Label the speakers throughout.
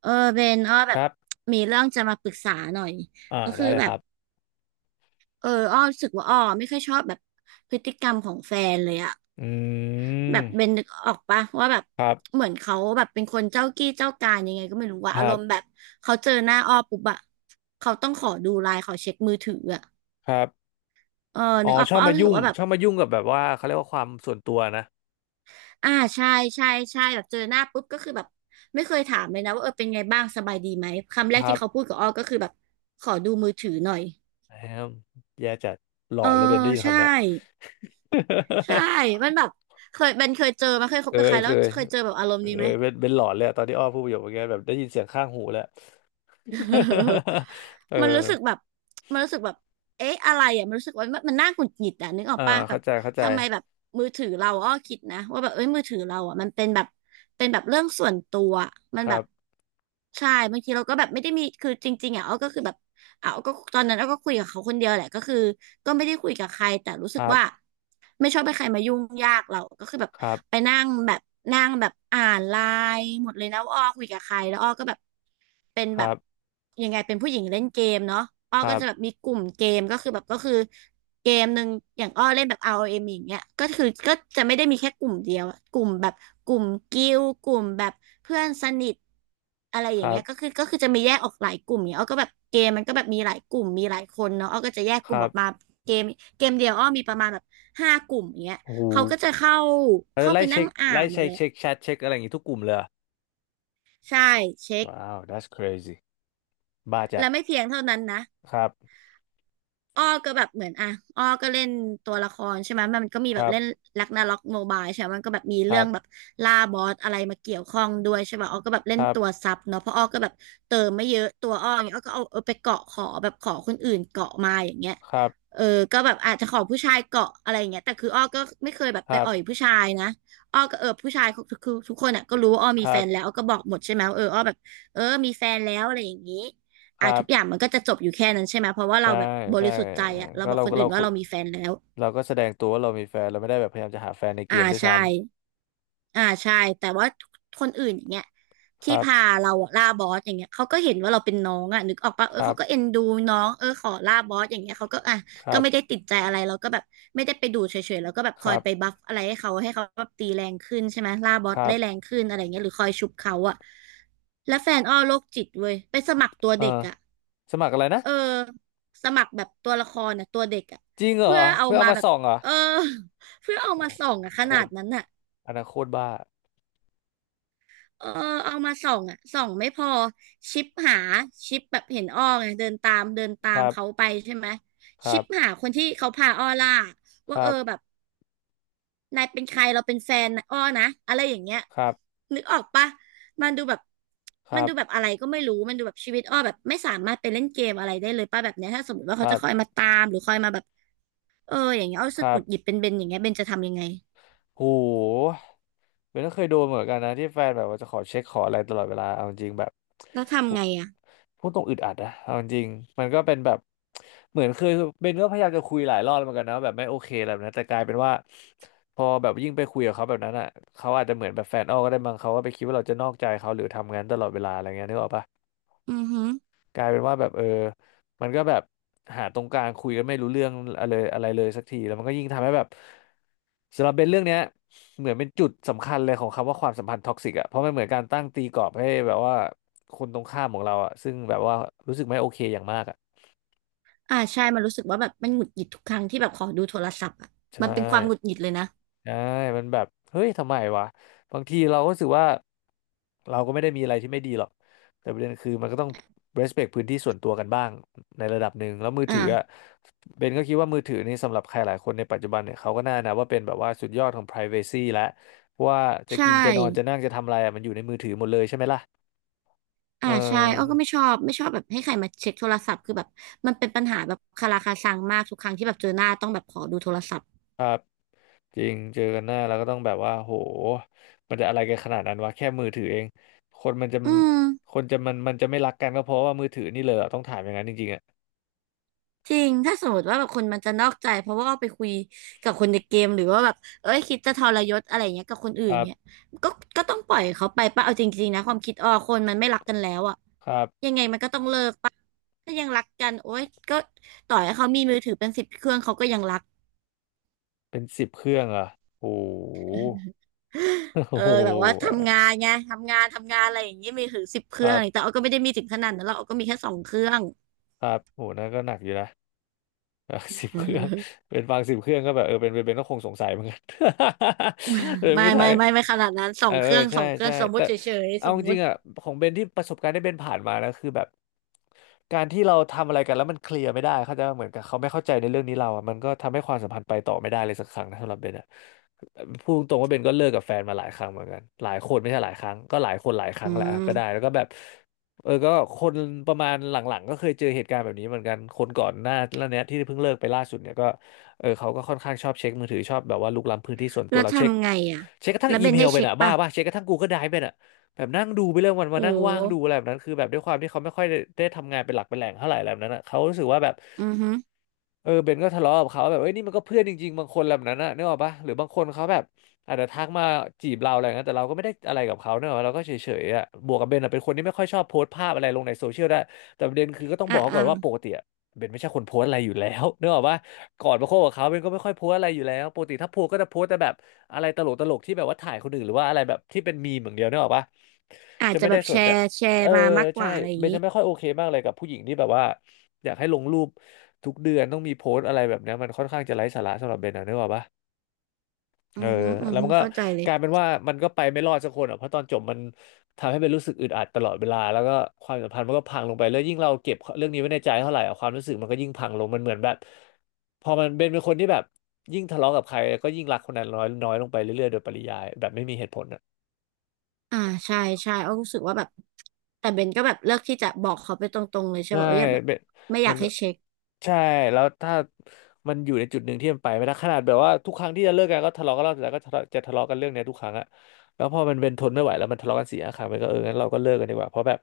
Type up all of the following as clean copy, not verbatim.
Speaker 1: เออเบนอ้อแบ
Speaker 2: ค
Speaker 1: บ
Speaker 2: รับ
Speaker 1: มีเรื่องจะมาปรึกษาหน่อย
Speaker 2: อ่า
Speaker 1: ก็
Speaker 2: ได้
Speaker 1: คือ
Speaker 2: เลย
Speaker 1: แบ
Speaker 2: ค
Speaker 1: บ
Speaker 2: รับ
Speaker 1: อ้อรู้สึกว่าอ้อไม่ค่อยชอบแบบพฤติกรรมของแฟนเลยอะ
Speaker 2: อื
Speaker 1: แบ
Speaker 2: ม
Speaker 1: บเบนนึกออกปะว่าแบบ
Speaker 2: ครับ
Speaker 1: เหมือนเขาแบบเป็นคนเจ้ากี้เจ้าการยังไงก็ไม่รู้ว่า
Speaker 2: ค
Speaker 1: อา
Speaker 2: รั
Speaker 1: รมณ์แบ
Speaker 2: บ
Speaker 1: บเขาเจอหน้าอ้อปุ๊บอะเขาต้องขอดูไลน์ขอเช็คมือถืออะ
Speaker 2: ครับ
Speaker 1: เออ
Speaker 2: อ๋อ
Speaker 1: นึกออก
Speaker 2: ชอบ
Speaker 1: ปะอ้อ
Speaker 2: มา
Speaker 1: รู้สึ
Speaker 2: ยุ่
Speaker 1: ก
Speaker 2: ง
Speaker 1: ว่าแบบ
Speaker 2: ชอบมายุ่งกับแบบว่าเขาเรียกว่าความส่วนตัวนะ
Speaker 1: อ่าใช่ใช่ใช่แบบเจอหน้าปุ๊บก็คือแบบไม่เคยถามเลยนะว่าเออเป็นไงบ้างสบายดีไหมคำแร
Speaker 2: ค
Speaker 1: ก
Speaker 2: รั
Speaker 1: ที่
Speaker 2: บ
Speaker 1: เขาพูดกับอ้อก็คือแบบขอดูมือถือหน่อย
Speaker 2: แฮมแย่จัดหลอ
Speaker 1: เออ
Speaker 2: นเลยเบนได้ยิน
Speaker 1: ใช่
Speaker 2: คำเนี้ย
Speaker 1: ใช่มันแบ บเคยเป็นเคยเจอมาเคยค
Speaker 2: เค
Speaker 1: บกับใค
Speaker 2: ย
Speaker 1: รแล้
Speaker 2: เค
Speaker 1: ว
Speaker 2: ย
Speaker 1: เคยเจอแบบอารมณ์นี้
Speaker 2: เอ
Speaker 1: ไหม
Speaker 2: อเป็นหลอนเลยอะตอนที่อ้อพูดประโยคเมื่อกี้แบบได้ยินเสียงข้างหูแล้ว เอ
Speaker 1: มันรู้
Speaker 2: อ
Speaker 1: สึกแบบมันรู้สึกแบบเอ๊ะอะไรอ่ะมันรู้สึกว่ามันน่าหงุดหงิดอ่ะนึกออก
Speaker 2: อ่า
Speaker 1: ป่ะแบ
Speaker 2: เข้า
Speaker 1: บ
Speaker 2: ใจเข้าใจ
Speaker 1: ทำไมแบบมือถือเราอ้อคิดนะว่าแบบเอ้ยมือถือเราอ่ะมันเป็นแบบเป็นแบบเรื่องส่วนตัวอะมั
Speaker 2: ค
Speaker 1: นแบ
Speaker 2: รั
Speaker 1: บ
Speaker 2: บ
Speaker 1: ใช่บางทีเราก็แบบไม่ได้มีคือจริงๆอ่ะอ้อก็คือแบบอ่ะอ้อก็ตอนนั้นอ้อก็คุยกับเขาคนเดียวแหละก็คือก็ไม่ได้คุยกับใครแต่รู้สึ
Speaker 2: ค
Speaker 1: ก
Speaker 2: รั
Speaker 1: ว่า
Speaker 2: บ
Speaker 1: ไม่ชอบให้ใครมายุ่งยากเราก็คือแบบ
Speaker 2: ครั
Speaker 1: ไป
Speaker 2: บ
Speaker 1: นั่งแบบนั่งแบบอ่านไลน์หมดเลยนะว่าอ้อคุยกับใครแล้วอ้อก็แบบเป็น
Speaker 2: ค
Speaker 1: แบ
Speaker 2: รั
Speaker 1: บ
Speaker 2: บ
Speaker 1: ยังไงเป็นผู้หญิงเล่นเกมเนาะอ้อ
Speaker 2: ค
Speaker 1: ก็
Speaker 2: รั
Speaker 1: จะแบบ
Speaker 2: บ
Speaker 1: มีกลุ่มเกมก็คือแบบก็คือ เกมหนึ่งอย่างอ้อเล่นแบบ ROM อเอ็มอย่างเงี้ยก็คือก็จะไม่ได้มีแค่กลุ่มเดียวอะกลุ่มแบบกลุ่มกิ้วกลุ่มแบบเพื่อนสนิทอะไรอ
Speaker 2: ค
Speaker 1: ย่าง
Speaker 2: รั
Speaker 1: เงี้
Speaker 2: บ
Speaker 1: ยก็คือจะมีแยกออกหลายกลุ่มเนี่ยอ้อก็แบบเกมมันก็แบบมีหลายกลุ่มมีหลายคนเนาะอ้อก็จะแยก
Speaker 2: ค
Speaker 1: กลุ่
Speaker 2: รั
Speaker 1: มออกมา
Speaker 2: บ
Speaker 1: เกมเกมเดียวอ้อมีประมาณแบบ5 กลุ่มอย่างเงี้ย
Speaker 2: โอ้โห
Speaker 1: เขาก็จะเข้า
Speaker 2: แล้ว
Speaker 1: เข้า
Speaker 2: ไล่
Speaker 1: ไปนั่
Speaker 2: เช็
Speaker 1: ง
Speaker 2: ค
Speaker 1: อ่า
Speaker 2: ไล่
Speaker 1: นหมด
Speaker 2: เช็ค
Speaker 1: เลย
Speaker 2: เช็คแชทเช็คอะไรอย่างงี้ทุกกลุ่มเลย
Speaker 1: ใช่เช็ค
Speaker 2: ว้าว that's crazy บ้าจัด
Speaker 1: และไม่เพียงเท่านั้นนะ
Speaker 2: ครับ
Speaker 1: อ้อก็แบบเหมือนอ่ะอ้อก็เล่นตัวละครใช่ไหมมันก็มี
Speaker 2: ค
Speaker 1: แบบ
Speaker 2: รับ
Speaker 1: เล่นลักนาล็อกโมบายใช่ไหมมันก็แบบมี
Speaker 2: ค
Speaker 1: เรื่
Speaker 2: รั
Speaker 1: องแบบ
Speaker 2: บ
Speaker 1: ล่าบอสอะไรมาเกี่ยวข้องด้วยใช่ป่ะอ้อก็แบบเล่
Speaker 2: ค
Speaker 1: น
Speaker 2: รั
Speaker 1: ตัว
Speaker 2: บ
Speaker 1: ซับเนาะเพราะอ้อก็แบบเติมไม่เยอะตัวอ้ออย่างเงี้ยอ้อก็เอาไปเกาะขอแบบขอคนอื่นเกาะมาอย่างเงี้ย
Speaker 2: ครับ
Speaker 1: เออก็แบบอาจจะขอผู้ชายเกาะอะไรอย่างเงี้ยแต่คืออ้อก็ไม่เคยแบบ
Speaker 2: ค
Speaker 1: ไป
Speaker 2: รั
Speaker 1: อ่อย
Speaker 2: บ
Speaker 1: ผู้ชายนะอ้อก็เออผู้ชายคือทุกคนอ่ะก็รู้ว่าอ้อ
Speaker 2: ค
Speaker 1: มี
Speaker 2: รั
Speaker 1: แฟนแล้ว
Speaker 2: บ
Speaker 1: อ้อก็บอกหมดใช่ไหมว่าเอออ้อแบบเออมีแฟนแล้วอะไรอย่างงี้
Speaker 2: ค
Speaker 1: อ่ะ
Speaker 2: รั
Speaker 1: ทุ
Speaker 2: บ
Speaker 1: กอย่างมันก็จะจบอยู่แค่นั้นใช่ไหมเพราะว่าเรา
Speaker 2: ใช่
Speaker 1: แบบบ
Speaker 2: ใช่
Speaker 1: ริสุทธิ์ใจ
Speaker 2: เออ
Speaker 1: อะเรา
Speaker 2: ก็
Speaker 1: บอก
Speaker 2: เรา
Speaker 1: คนอื่
Speaker 2: เรา
Speaker 1: นว่าเรามีแฟนแล้ว
Speaker 2: เราก็แสดงตัวว่าเรามีแฟน เราไม่ได้แบบพยายามจะหาแฟนในเก
Speaker 1: อ่า
Speaker 2: มด้วย
Speaker 1: ใช่
Speaker 2: ซ้
Speaker 1: อ่าใช่แต่ว่าคนอื่นอย่างเงี้ย
Speaker 2: ำค
Speaker 1: ที่
Speaker 2: รับ
Speaker 1: พาเราอะล่าบอสอย่างเงี้ยเขาก็เห็นว่าเราเป็นน้องอะนึกออกปะ
Speaker 2: ค
Speaker 1: เออ
Speaker 2: รั
Speaker 1: เขา
Speaker 2: บ
Speaker 1: ก็เอ็นดูน้องเออขอล่าบอสอย่างเงี้ยเขาก็อ่ะ
Speaker 2: ค
Speaker 1: ก็
Speaker 2: รับ
Speaker 1: ไม่ได้ติดใจอะไรเราก็แบบไม่ได้ไปดูเฉยๆแล้วก็แบบ
Speaker 2: ค
Speaker 1: คอ
Speaker 2: รั
Speaker 1: ย
Speaker 2: บ
Speaker 1: ไปบัฟอะไรให้เขาให้เขาแบบตีแรงขึ้นใช่ไหมล่าบอ
Speaker 2: ค
Speaker 1: ส
Speaker 2: รั
Speaker 1: ได้
Speaker 2: บ
Speaker 1: แรงขึ้นอะไรเงี้ยหรือคอยชุบเขาอะแล้วแฟนอ้อโรคจิตเว้ยไปสมัครตัว
Speaker 2: เอ
Speaker 1: เด็ก
Speaker 2: อ
Speaker 1: อะ
Speaker 2: สมัครอะไรนะ
Speaker 1: เออสมัครแบบตัวละครน่ะตัวเด็กอ่ะ
Speaker 2: จริงเหรอ
Speaker 1: เพื่อเอา
Speaker 2: เพื่อเอา
Speaker 1: มา
Speaker 2: มา
Speaker 1: แบบ
Speaker 2: ส่องเหรอ
Speaker 1: เออ เพื่อเอามาส่องอ่ะข
Speaker 2: โค
Speaker 1: นา
Speaker 2: ต
Speaker 1: ด
Speaker 2: ร
Speaker 1: นั้นน่ะ
Speaker 2: อันนั้นโคตรบ้า
Speaker 1: เออเอามาส่องอ่ะส่องไม่พอชิปหาชิปแบบเห็นอ้อไงเดินตามเดินตา
Speaker 2: ค
Speaker 1: ม
Speaker 2: รั
Speaker 1: เขา
Speaker 2: บ
Speaker 1: ไปใช่ไหม
Speaker 2: ค
Speaker 1: ชิ
Speaker 2: รั
Speaker 1: ป
Speaker 2: บ
Speaker 1: หาคนที่เขาพาอ้อล่า
Speaker 2: ค
Speaker 1: ว่า
Speaker 2: รั
Speaker 1: เออ
Speaker 2: บ
Speaker 1: แบบนายเป็นใครเราเป็นแฟนนะอ้อนะอะไรอย่างเงี้ย
Speaker 2: ครับ
Speaker 1: นึกออกปะมันดูแบบ
Speaker 2: ค
Speaker 1: มัน
Speaker 2: รับ
Speaker 1: ดูแบบอะไรก็ไม่รู้มันดูแบบชีวิตอ้อแบบไม่สามารถไปเล่นเกมอะไรได้เลยป่ะแบบเนี้ยถ้าสมมติว่า
Speaker 2: ค
Speaker 1: เขา
Speaker 2: รั
Speaker 1: จะ
Speaker 2: บ
Speaker 1: คอยมาตามหรือคอยมาแบบ เอออย่างเงี้ยเอารู้
Speaker 2: ค
Speaker 1: สึก
Speaker 2: รั
Speaker 1: ห
Speaker 2: บ
Speaker 1: งุดหงิดเป็นเบนอย่างเงี้ยเบนจะทำยังไง
Speaker 2: โหเบนก็เคยโดนเหมือนกันนะที่แฟนแบบว่าจะขอเช็คขออะไรตลอดเวลาเอาจริงแบบ
Speaker 1: แล้ว
Speaker 2: พู
Speaker 1: ทำไงอ่ะ
Speaker 2: พูดตรงอึดอัดนะเอาจริงมันก็เป็นแบบเหมือนเคยเบนก็พยายามจะคุยหลายรอบเหมือนกันนะว่าแบบไม่โอเคอะไรแบบนั้นแต่กลายเป็นว่าพอแบบยิ่งไปคุยกับเขาแบบนั้นอ่ะเขาอาจจะเหมือนแบบแฟนอ้อก็ได้มั้งเขาก็ไปคิดว่าเราจะนอกใจเขาหรือทำงานตลอดเวลาอะไรเงี้ยนึกออกปะ
Speaker 1: อือหึอ
Speaker 2: กลายเป็นว่าแบบเออมันก็แบบหาตรงกลางคุยกันไม่รู้เรื่องอะไรอะไรเลยสักทีแล้วมันก็ยิ่งทำให้แบบสำหรับเบนเรื่องเนี้ยเหมือนเป็นจุดสำคัญเลยของคำว่าความสัมพันธ์ท็อกซิกอ่ะเพราะมันเหมือนการตั้งตีกรอบให้แบบว่าคนตรงข้ามของเราอ่ะซึ่งแบบว่ารู้สึกไม่โอเคอย่างมากอ่ะ
Speaker 1: อ่าใช่มันรู้สึกว่าแบบมันหงุดหงิดทุกครั้งที่แบบขอดูโทรศัพท์อ่ะ
Speaker 2: ใช่
Speaker 1: มันเป็นความหงุดหงิดเลยนะ
Speaker 2: ใช่มันแบบเฮ้ยทำไมวะ บางทีเราก็รู้สึกว่าเราก็ไม่ได้มีอะไรที่ไม่ดีหรอก แต่ประเด็นคือมันก็ต้อง respect พื้นที่ส่วนตัวกันบ้างในระดับหนึ่งแล้วมือถืออ่ะ
Speaker 1: อ่า
Speaker 2: เบนก็คิดว่ามือถือนี่สำหรับใครหลายคนในปัจจุบันเนี่ยเขาก็น่านะว่าเป็นแบบว่าสุดยอดของ privacy แล้วเพราะว่าจะ
Speaker 1: ใช
Speaker 2: กินจะนอนจะ
Speaker 1: ่
Speaker 2: นั่งจะทำอะไรอะมันอยู่ในมือถือหมดเลยใช่ไหมล่ะเอ
Speaker 1: อ่าใช่อ้อก็ไม่
Speaker 2: อ
Speaker 1: ชอบไม่ชอบแบบให้ใครมาเช็คโทรศัพท์คือแบบมันเป็นปัญหาแบบคาราคาซังมากทุกครั้งที่แบบเจอหน้าต้องแบบขอดูโทรศัพท์
Speaker 2: จริงเจอกันหน้าแล้วก็ต้องแบบว่าโหมันจะอะไรกันขนาดนั้นวะแค่มือถือเองคนมันจะ
Speaker 1: อืม
Speaker 2: คนจะมันมันจะไม่รักกันก็เพราะว่ามือถือนี่เลยเหรอต้องถามอย่างนั้นจริงๆอ่ะ
Speaker 1: จริงถ้าสมมติว่าแบบคนมันจะนอกใจเพราะว่าไปคุยกับคนในเกมหรือว่าแบบเอ้ยคิดจะทรยศอะไรเงี้ยกับคนอื่
Speaker 2: ค
Speaker 1: น
Speaker 2: รับ
Speaker 1: เงี้ยก็ก็ต้องปล่อยเขาไปป่ะเอาจริงๆนะความคิดอ้อคนมันไม่รักกันแล้วอะ
Speaker 2: ครับ
Speaker 1: ยังไงมันก็ต้องเลิกป่ะถ้ายังรักกันโอ๊ยก็ต่อให้เขามีมือถือเป็นสิบเครื่องเขาก็ยังรัก
Speaker 2: เป็นสิบเครื่องเหรอ่ะโห
Speaker 1: เอ
Speaker 2: โอ้
Speaker 1: อ
Speaker 2: โห
Speaker 1: แบบว่าทำงานไงทำงานอะไรอย่างเงี้ยมือถือสิบเค
Speaker 2: ค
Speaker 1: รื่อง
Speaker 2: รั
Speaker 1: อะไร
Speaker 2: บ
Speaker 1: แต่อ้อก็ไม่ได้มีถึงขนาดนั้นหรอกอ้อก็มีแค่สองเครื่อง
Speaker 2: ครับโหนั่นก็หนักอยู่นะ สิบเครื่อง เป็นฟังสิบเครื่องก็แบบเออเป็นก็คงสงสัยเหมือนกัน เป็น
Speaker 1: ไม่
Speaker 2: ผู้ชา
Speaker 1: ไม่
Speaker 2: ย
Speaker 1: ไม่ไม่ขนาดนั้นสอ
Speaker 2: เออ
Speaker 1: งเค
Speaker 2: เออ
Speaker 1: รื่องส
Speaker 2: ใช่
Speaker 1: องเครื่อ
Speaker 2: ใช่
Speaker 1: งสมมุ
Speaker 2: แต่
Speaker 1: ติเฉยๆ
Speaker 2: เอา
Speaker 1: สม
Speaker 2: จ
Speaker 1: มุ
Speaker 2: ริง
Speaker 1: ติ
Speaker 2: ๆอ่ะของเบนที่ประสบการณ์ที่เบนผ่านมานะคือแบบการที่เราทำอะไรกันแล้วมันเคลียร์ไม่ได้เขาใจปะเหมือนกับเขาไม่เข้าใจในเรื่องนี้เราอ่ะมันก็ทำให้ความสัมพันธ์ไปต่อไม่ได้เลยสักครั้งนะสำหรับเบนอ่ะพูดตรงๆว่าเบนก็เลิกกับแฟนมาหลายครั้งเหมือนกันหลายคนไม่ใช่หลายครั้งก็หลายคนหลายครั้
Speaker 1: อื
Speaker 2: งแหละก็ได้
Speaker 1: ม
Speaker 2: แล้วก็แบบ เออก็คนประมาณหลังๆก็เคยเจอเหตุการณ์แบบนี้เหมือนกันคนก่อนหน้าแล้วเนี้ยที่เพิ่งเลิกไปล่าสุดเนี่ยก็เออเขาก็ค่อนข้างชอบเช็คมือถือชอบแบบว่าลุกล้ำพื้นที่ส่วนตั
Speaker 1: แล้
Speaker 2: ว
Speaker 1: ว
Speaker 2: เราเช็ค
Speaker 1: ทำไงอ่ะ
Speaker 2: กระทั่ง
Speaker 1: แล้ว
Speaker 2: อี
Speaker 1: เบน
Speaker 2: เมล
Speaker 1: ให้
Speaker 2: ไป
Speaker 1: เช็ค
Speaker 2: น่ะบ้า
Speaker 1: ป่ะ
Speaker 2: ป่ะเช็คกระทั่ง Google Drive ไปน่ะแบบนั่งดูไปเรื่องวัน
Speaker 1: โอ
Speaker 2: มานั่งว่างดูอะ
Speaker 1: ้
Speaker 2: ไรแบบนั้นคือแบบด้วยความที่เขาไม่ค่อยได้ทำงานเป็นหลักเป็นแหล่งเท่าไหร่อะไรแบบนั้นอ่ะเขารู้สึกว่าแบบ
Speaker 1: อือฮึ
Speaker 2: เออเบนก็ทะเลาะกับเขาแบบเอ้ยนี่มันก็เพื่อนจริงๆบางคนแบบนั้นน่ะนึกออกปะหรือบางคนเขาแบบ อาจจะทักมาจีบเราอะไรอย่างเงี้ยแต่เราก็ไม่ได้อะไรกับเขาเนอะเราก็เฉยๆอ่ะบวกกับเบนอะเป็นคนที่ไม่ค่อยชอบโพสต์ภาพอะไรลงในโซเชียลได้แต่ประเด็นคือก็ต้องบ
Speaker 1: อ่ะ
Speaker 2: อกเขา
Speaker 1: อ่ะ
Speaker 2: ก่อนว่าปกติอะเบนไม่ใช่คนโพสต์อะไรอยู่แล้ว เนกอะว่าก่อนมาคบกับเขาเบนก็ไม่ค่อยโพสต์อะไรอยู่แล้วปกติถ้าโพสต์ก็จะโพสต์แต่แบบอะไรตลกตลกที่แบบว่าถ่ายคนอื่นหรือว่าอะไรแบบที่เป็นมีมอย่างเดียวเนกอะปะ
Speaker 1: อาจ
Speaker 2: จะ
Speaker 1: จะ
Speaker 2: ไม่
Speaker 1: แบ
Speaker 2: ได้
Speaker 1: บ
Speaker 2: ส
Speaker 1: แช
Speaker 2: นใจ
Speaker 1: ร์แช
Speaker 2: เอ
Speaker 1: ร์
Speaker 2: อ
Speaker 1: มามากก
Speaker 2: ใช่
Speaker 1: ว่าอะไรอย่า
Speaker 2: เบ
Speaker 1: ง
Speaker 2: น
Speaker 1: นี้
Speaker 2: จะไม่ค่อยโอเคมากเลยกับผู้หญิงที่แบบว่าอยากให้ลงรูปทุกเดือนต้องมีโพสต์อะไรแบบเนี้ยมันค่อนข้างจะไร้สาระสำหรับเบนนะเนกอะปะ
Speaker 1: อื
Speaker 2: เออ
Speaker 1: อฮึอือ
Speaker 2: แล้ว
Speaker 1: ฮึ
Speaker 2: มันก็
Speaker 1: เข้าใจเล
Speaker 2: ก
Speaker 1: ย
Speaker 2: ลายเป็นว่ามันก็ไปไม่รอดสักคนอ่ะเพราะตอนจบมันทำให้เป็นรู้สึกอึดอัดตลอดเวลาแล้วก็ความสัมพันธ์มันก็พังลงไปแล้วยิ่งเราเก็บเรื่องนี้ไว้ในใจเท่าไหร่อะความรู้สึกมันก็ยิ่งพังลงมันเหมือนแบบพอมันเป็นคนที่แบบยิ่งทะเลาะกับใครก็ยิ่งรักคนนั้นน้อยน้อยลงไปเรื่อยๆโดยปริยายแบบไม่มีเหตุผล
Speaker 1: อ่าใช่ใช่อ้อรู้สึกว่าแบบ แต่เบนก็แบบเลือกที่จะบอกเขาไปตรงๆเลยใช่
Speaker 2: ใช่
Speaker 1: ป่ะเอออย่าแบบ
Speaker 2: เป็น
Speaker 1: ไม่อ
Speaker 2: เป็
Speaker 1: ยา
Speaker 2: น
Speaker 1: ก
Speaker 2: ก็
Speaker 1: ให้เช็ค
Speaker 2: ใช่แล้วถ้ามันอยู่ในจุดหนึ่งที่มันไปไม่ได้ขนาดแบบว่าทุกครั้งที่จะเลิกกันก็ทะเลาะกันรอบแล้วก็ทะเลาะจะทะเลาะกันเรื่องเนี้ยทุกครั้งอะแล้วพอมันเป็นทนไม่ไหวแล้วมันทะเลาะกันสี่ห้าครั้งมันก็เอองั้นเราก็เลิกกันดีกว่าเพราะแบบ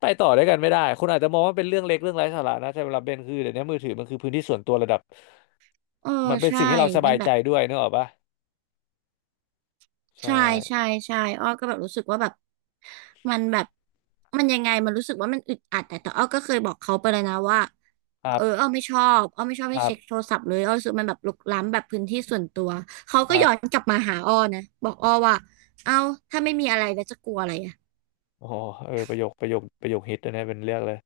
Speaker 2: ไปต่อด้วยกันไม่ได้คุณอาจจะมองว่าเป็นเรื่องเล็กเรื่องไร้สาระนะแต่สำหรับเบนคือเดี๋ยวนี้มือถือมันคือพื้นที่ส่วนตัวระดับ
Speaker 1: เออ
Speaker 2: มันเป็น
Speaker 1: ใช่
Speaker 2: สิ่งให้เราส
Speaker 1: เป็
Speaker 2: บา
Speaker 1: น
Speaker 2: ย
Speaker 1: แบ
Speaker 2: ใจ
Speaker 1: บ
Speaker 2: ด้วยนึกออกปะใช่
Speaker 1: ใช่ใช่ใช่อ้อก็แบบรู้สึกว่าแบบมันแบบมันยังไงมันรู้สึกว่ามันอึดอัดแต่อ้อก็เคยบอกเขาไปเลยนะว่า
Speaker 2: ครั
Speaker 1: เออ
Speaker 2: บ
Speaker 1: อ้อไม่ชอบอ้อไม่ชอบ
Speaker 2: ค
Speaker 1: ให้
Speaker 2: รั
Speaker 1: เช็คโท
Speaker 2: บ
Speaker 1: รศัพท์เลยอ้อรู้สึกมันแบบรุกล้ำแบบพื้นที่ส่วนตัวเขา
Speaker 2: ค
Speaker 1: ก็
Speaker 2: รั
Speaker 1: ย้อน
Speaker 2: บ
Speaker 1: กลับมาหาอ้อนะบอกอ้อว่าเอ้าถ้าไม่มีอะไรแล้วจะกลัวอะไรอะ
Speaker 2: โอ้โหเออประโยคประโยคฮิตเลยนะเป็นเรื่องเลย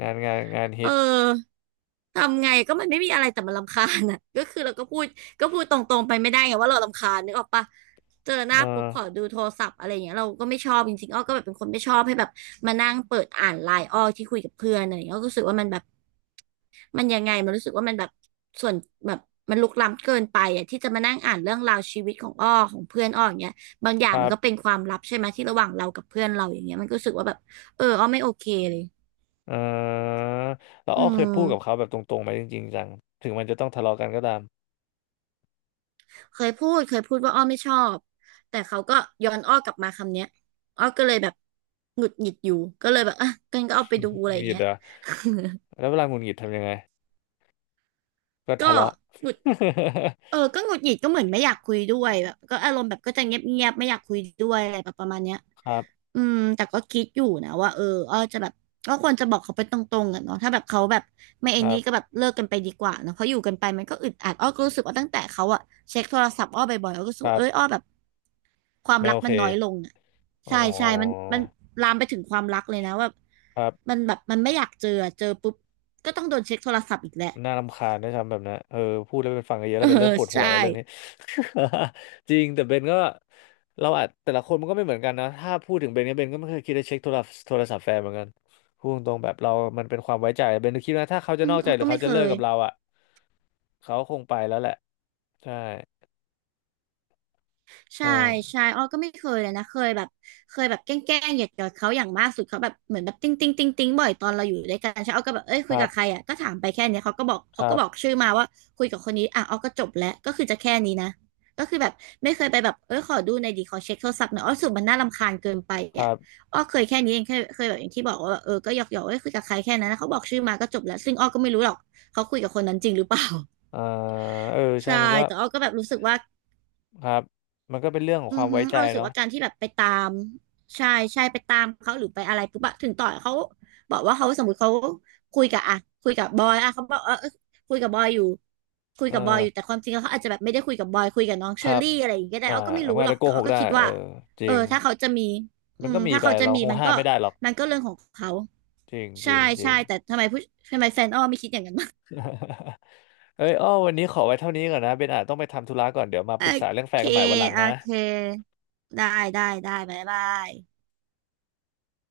Speaker 2: งานงานฮิ
Speaker 1: เอ
Speaker 2: ต
Speaker 1: อทำไงก็มันไม่มีอะไรแต่มันรำคาญอ่ะ ก็คือเราก็พูดตรงๆไปไม่ได้ไงว่าเรารำคาญนึกออกปะเจอห
Speaker 2: เอ
Speaker 1: น้า
Speaker 2: อ
Speaker 1: ปุ๊บขอดูโทรศัพท์อะไรอย่างเงี้ยเราก็ไม่ชอบจริงๆอ้อก็แบบเป็นคนไม่ชอบให้แบบมานั่งเปิดอ่านไลน์อ้อที่คุยกับเพื่อนอะไรอย่างเงี้ยอ้อก็รู้สึกว่ามันแบบมันยังไงมันรู้สึกว่ามันแบบส่วนแบบมันลุกล้ำเกินไปอ่ะที่จะมานั่งอ่านเรื่องราวชีวิตของอ้อของเพื่อนอ้ออย่างเงี้ยบางอย่า
Speaker 2: ค
Speaker 1: ง
Speaker 2: รั
Speaker 1: มันก็เป็
Speaker 2: บ
Speaker 1: นความลับใช่ไหมที่ระหว่างเรากับเพื่อนเราอย่างเงี้ยมันก็รู้สึกว่าแบบเอออ้อไม่โอเคเลย
Speaker 2: อ่าแล้ว
Speaker 1: อื
Speaker 2: อ้อเคยพูดกับเขา
Speaker 1: ม
Speaker 2: แบบตรงๆไหมจริงๆจังถึงมันจะต้องทะเลาะกันก็ตาม
Speaker 1: เคยพูดว่าอ้อไม่ชอบแต่เขาก็ย้อนอ้อกลับมาคำเนี้ยอ้อก็เลยแบบหงุดหงิดอยู่ก็เลยแบบอ่ะกันก็เอาไปดู
Speaker 2: หงุด
Speaker 1: อะ
Speaker 2: ห
Speaker 1: ไรอย่าง
Speaker 2: งิด
Speaker 1: เงี้ย
Speaker 2: เหรอ แล้วเวลาหงุดหงิดทำยังไง ก็
Speaker 1: ก็
Speaker 2: ทะเลาะ
Speaker 1: หงุดเออก็หงุดหงิดก็เหมือนไม่อยากคุยด้วยแบบก็อารมณ์แบบก็จะเงียบไม่อยากคุยด้วยอะไรแบบประมาณเนี้ย
Speaker 2: ครับ
Speaker 1: อืมแต่ก็คิดอยู่นะว่าเอออ้อจะแบบก็ควรจะบอกเขาไปตรงๆอะเนาะถ้าแบบเขาแบบไม่
Speaker 2: ค
Speaker 1: ไอ้
Speaker 2: รั
Speaker 1: นี่ก็แบ
Speaker 2: บ
Speaker 1: บเลิกกันไปดีกว่าเนาะเพราะอยู่กันไปมันก็อึดอัดอ้อก็รู้สึกว่าตั้งแต่เขาอะเช็คโทรศัพท์อ้อบ่อยๆอ้อก็รู้สึ
Speaker 2: ค
Speaker 1: ก
Speaker 2: รั
Speaker 1: ว่าเอ้ย
Speaker 2: บ
Speaker 1: อ้อแบบ ความ
Speaker 2: ไม่
Speaker 1: รัก
Speaker 2: โอ
Speaker 1: มั
Speaker 2: เค
Speaker 1: นน้อยลงอ่ะ
Speaker 2: อ๋อ
Speaker 1: ใช่ใช่มันลามไปถึงความรักเลยนะว่า
Speaker 2: ครับ
Speaker 1: มันแบบมันไม่อยากเจออะเจอปุ๊บก็ต้องโดนเช็คโทรศัพท์อีกแหละ
Speaker 2: น่ารำคาญนะทำแบบนั้นเออพูดแล้วเป็นฟังกันเยอะ
Speaker 1: เอ
Speaker 2: แล้
Speaker 1: อ
Speaker 2: วเป็นเริ่มปวดหัว
Speaker 1: ใช่
Speaker 2: แล้วเรื่องนี้ จริงแต่เบนก็เราอาจแต่ละคนมันก็ไม่เหมือนกันนะถ้าพูดถึงเบนเนี่ยเบนก็ไม่เคยคิดจะเช็คโทรศัพท์แฟนเหมือนกันพูดตรงๆแบบเรามันเป็นความไว้ใจเบน็คิดว่าถ้าเขาจะ
Speaker 1: อื
Speaker 2: น
Speaker 1: ม
Speaker 2: อกใจ
Speaker 1: แล้ว
Speaker 2: หรือ
Speaker 1: ก็ไม่
Speaker 2: เขา
Speaker 1: เค
Speaker 2: จะเลิก
Speaker 1: ย
Speaker 2: กับเราอ่ะ เขาคงไปแล้วแหละใช่เออ
Speaker 1: ใช่ใช่อ้อก็ไม่เคยเลยนะเคยแบบเคยแบบแกล้งๆเหยียดกับเขาอย่างมากสุดเขาแบบเหมือนแบบติ้งติ้งบ่อยตอนเราอยู่ด้วยกันใช่อ้อก็แบบเอ้ย
Speaker 2: ค
Speaker 1: คุย
Speaker 2: รั
Speaker 1: กั
Speaker 2: บ
Speaker 1: บใครอ่ะก็ถามไปแค่เนี้ยเขาก็บอก
Speaker 2: ค
Speaker 1: เขา
Speaker 2: รั
Speaker 1: ก็
Speaker 2: บ
Speaker 1: บอกชื่อมาว่าคุยกับคนนี้อ่ะอ้อก็จบแล้วก็คือจะแค่นี้นะก็คือแบบไม่เคยไปแบบเอ้ยขอดูในอยดีขอเช็คโทรศัพท์หน่อยอ้อรู้สึกมันน่ารำคาญเกินไป
Speaker 2: ครั
Speaker 1: อ่ะ
Speaker 2: บ
Speaker 1: อ้อเคยแค่นี้เองเคยแบบอย่างที่บอกว่าแบบเออก็หยอกเอ้ยคุยกับใครแค่นั้นนะเขาบอกชื่อมาก็จบแล้วซึ่งอ้อก็ไม่รู้หรอกเขาคุยกับคนนั้นจริงหรือเปล่า
Speaker 2: เออเออใช่
Speaker 1: ใช่
Speaker 2: มันก็
Speaker 1: แต่อ้อก็แบบรู้สึกว่า
Speaker 2: ครับมันก็เป็นเรื่องของ
Speaker 1: อื
Speaker 2: ควา
Speaker 1: อ
Speaker 2: ม
Speaker 1: ฮึ
Speaker 2: ไว้ใจ
Speaker 1: เอารู้สึก
Speaker 2: เนาะ
Speaker 1: ว่าการที่แบบไปตามใช่ใช่ไปตามเขาหรือไปอะไรปุ๊บอะถึงต่อเขาบอกว่าเขาสมมติเขาคุยกับอะคุยกับบอยอะเขาบอกเออเออคุยกับบอยอยู่คุย
Speaker 2: เอ
Speaker 1: กับบอย
Speaker 2: อ
Speaker 1: อยู่แต่ความจริงแล้วเขาอาจจะแบบไม่ได้คุยกับบอยคุยกับน้องเช
Speaker 2: ค
Speaker 1: อ
Speaker 2: รับ
Speaker 1: รี่อะไรอย่างเงี้ยก็ได้
Speaker 2: อ่า
Speaker 1: อ้อก็ไม่
Speaker 2: มั
Speaker 1: รู้
Speaker 2: นอา
Speaker 1: หร
Speaker 2: จ
Speaker 1: อก
Speaker 2: จะโก
Speaker 1: แต่
Speaker 2: ห
Speaker 1: อ้อ
Speaker 2: ก
Speaker 1: ก็
Speaker 2: ได้
Speaker 1: คิด
Speaker 2: เอ
Speaker 1: ว่า
Speaker 2: อจ
Speaker 1: เอ
Speaker 2: ริง
Speaker 1: อถ้าเขาจะมีอื
Speaker 2: มันก็
Speaker 1: ม
Speaker 2: มี
Speaker 1: ถ้า
Speaker 2: ไป
Speaker 1: เขาจะ
Speaker 2: เรา
Speaker 1: มี
Speaker 2: คง
Speaker 1: มัน
Speaker 2: ห้าม
Speaker 1: ก็
Speaker 2: ไม่ได้หรอก
Speaker 1: มันก็เรื่องของเขา
Speaker 2: จริงจ
Speaker 1: ใช่
Speaker 2: ริงจริ
Speaker 1: ใช่
Speaker 2: ง
Speaker 1: แต่ทำไมผู้ทำไมแฟนอ้อไม่คิดอย่างนั้น บ้าง
Speaker 2: เอ้ยอ้อวันนี้ขอไว้เท่านี้ก่อนนะเบนอาจต้องไปทำธุระก่อนเดี๋ยวมา
Speaker 1: โอ
Speaker 2: ปรึกษาเรื่องแฟ
Speaker 1: เค
Speaker 2: นกันใหม่วันหลัง
Speaker 1: โอ
Speaker 2: นะ
Speaker 1: เคได้ได้บ๊ายบาย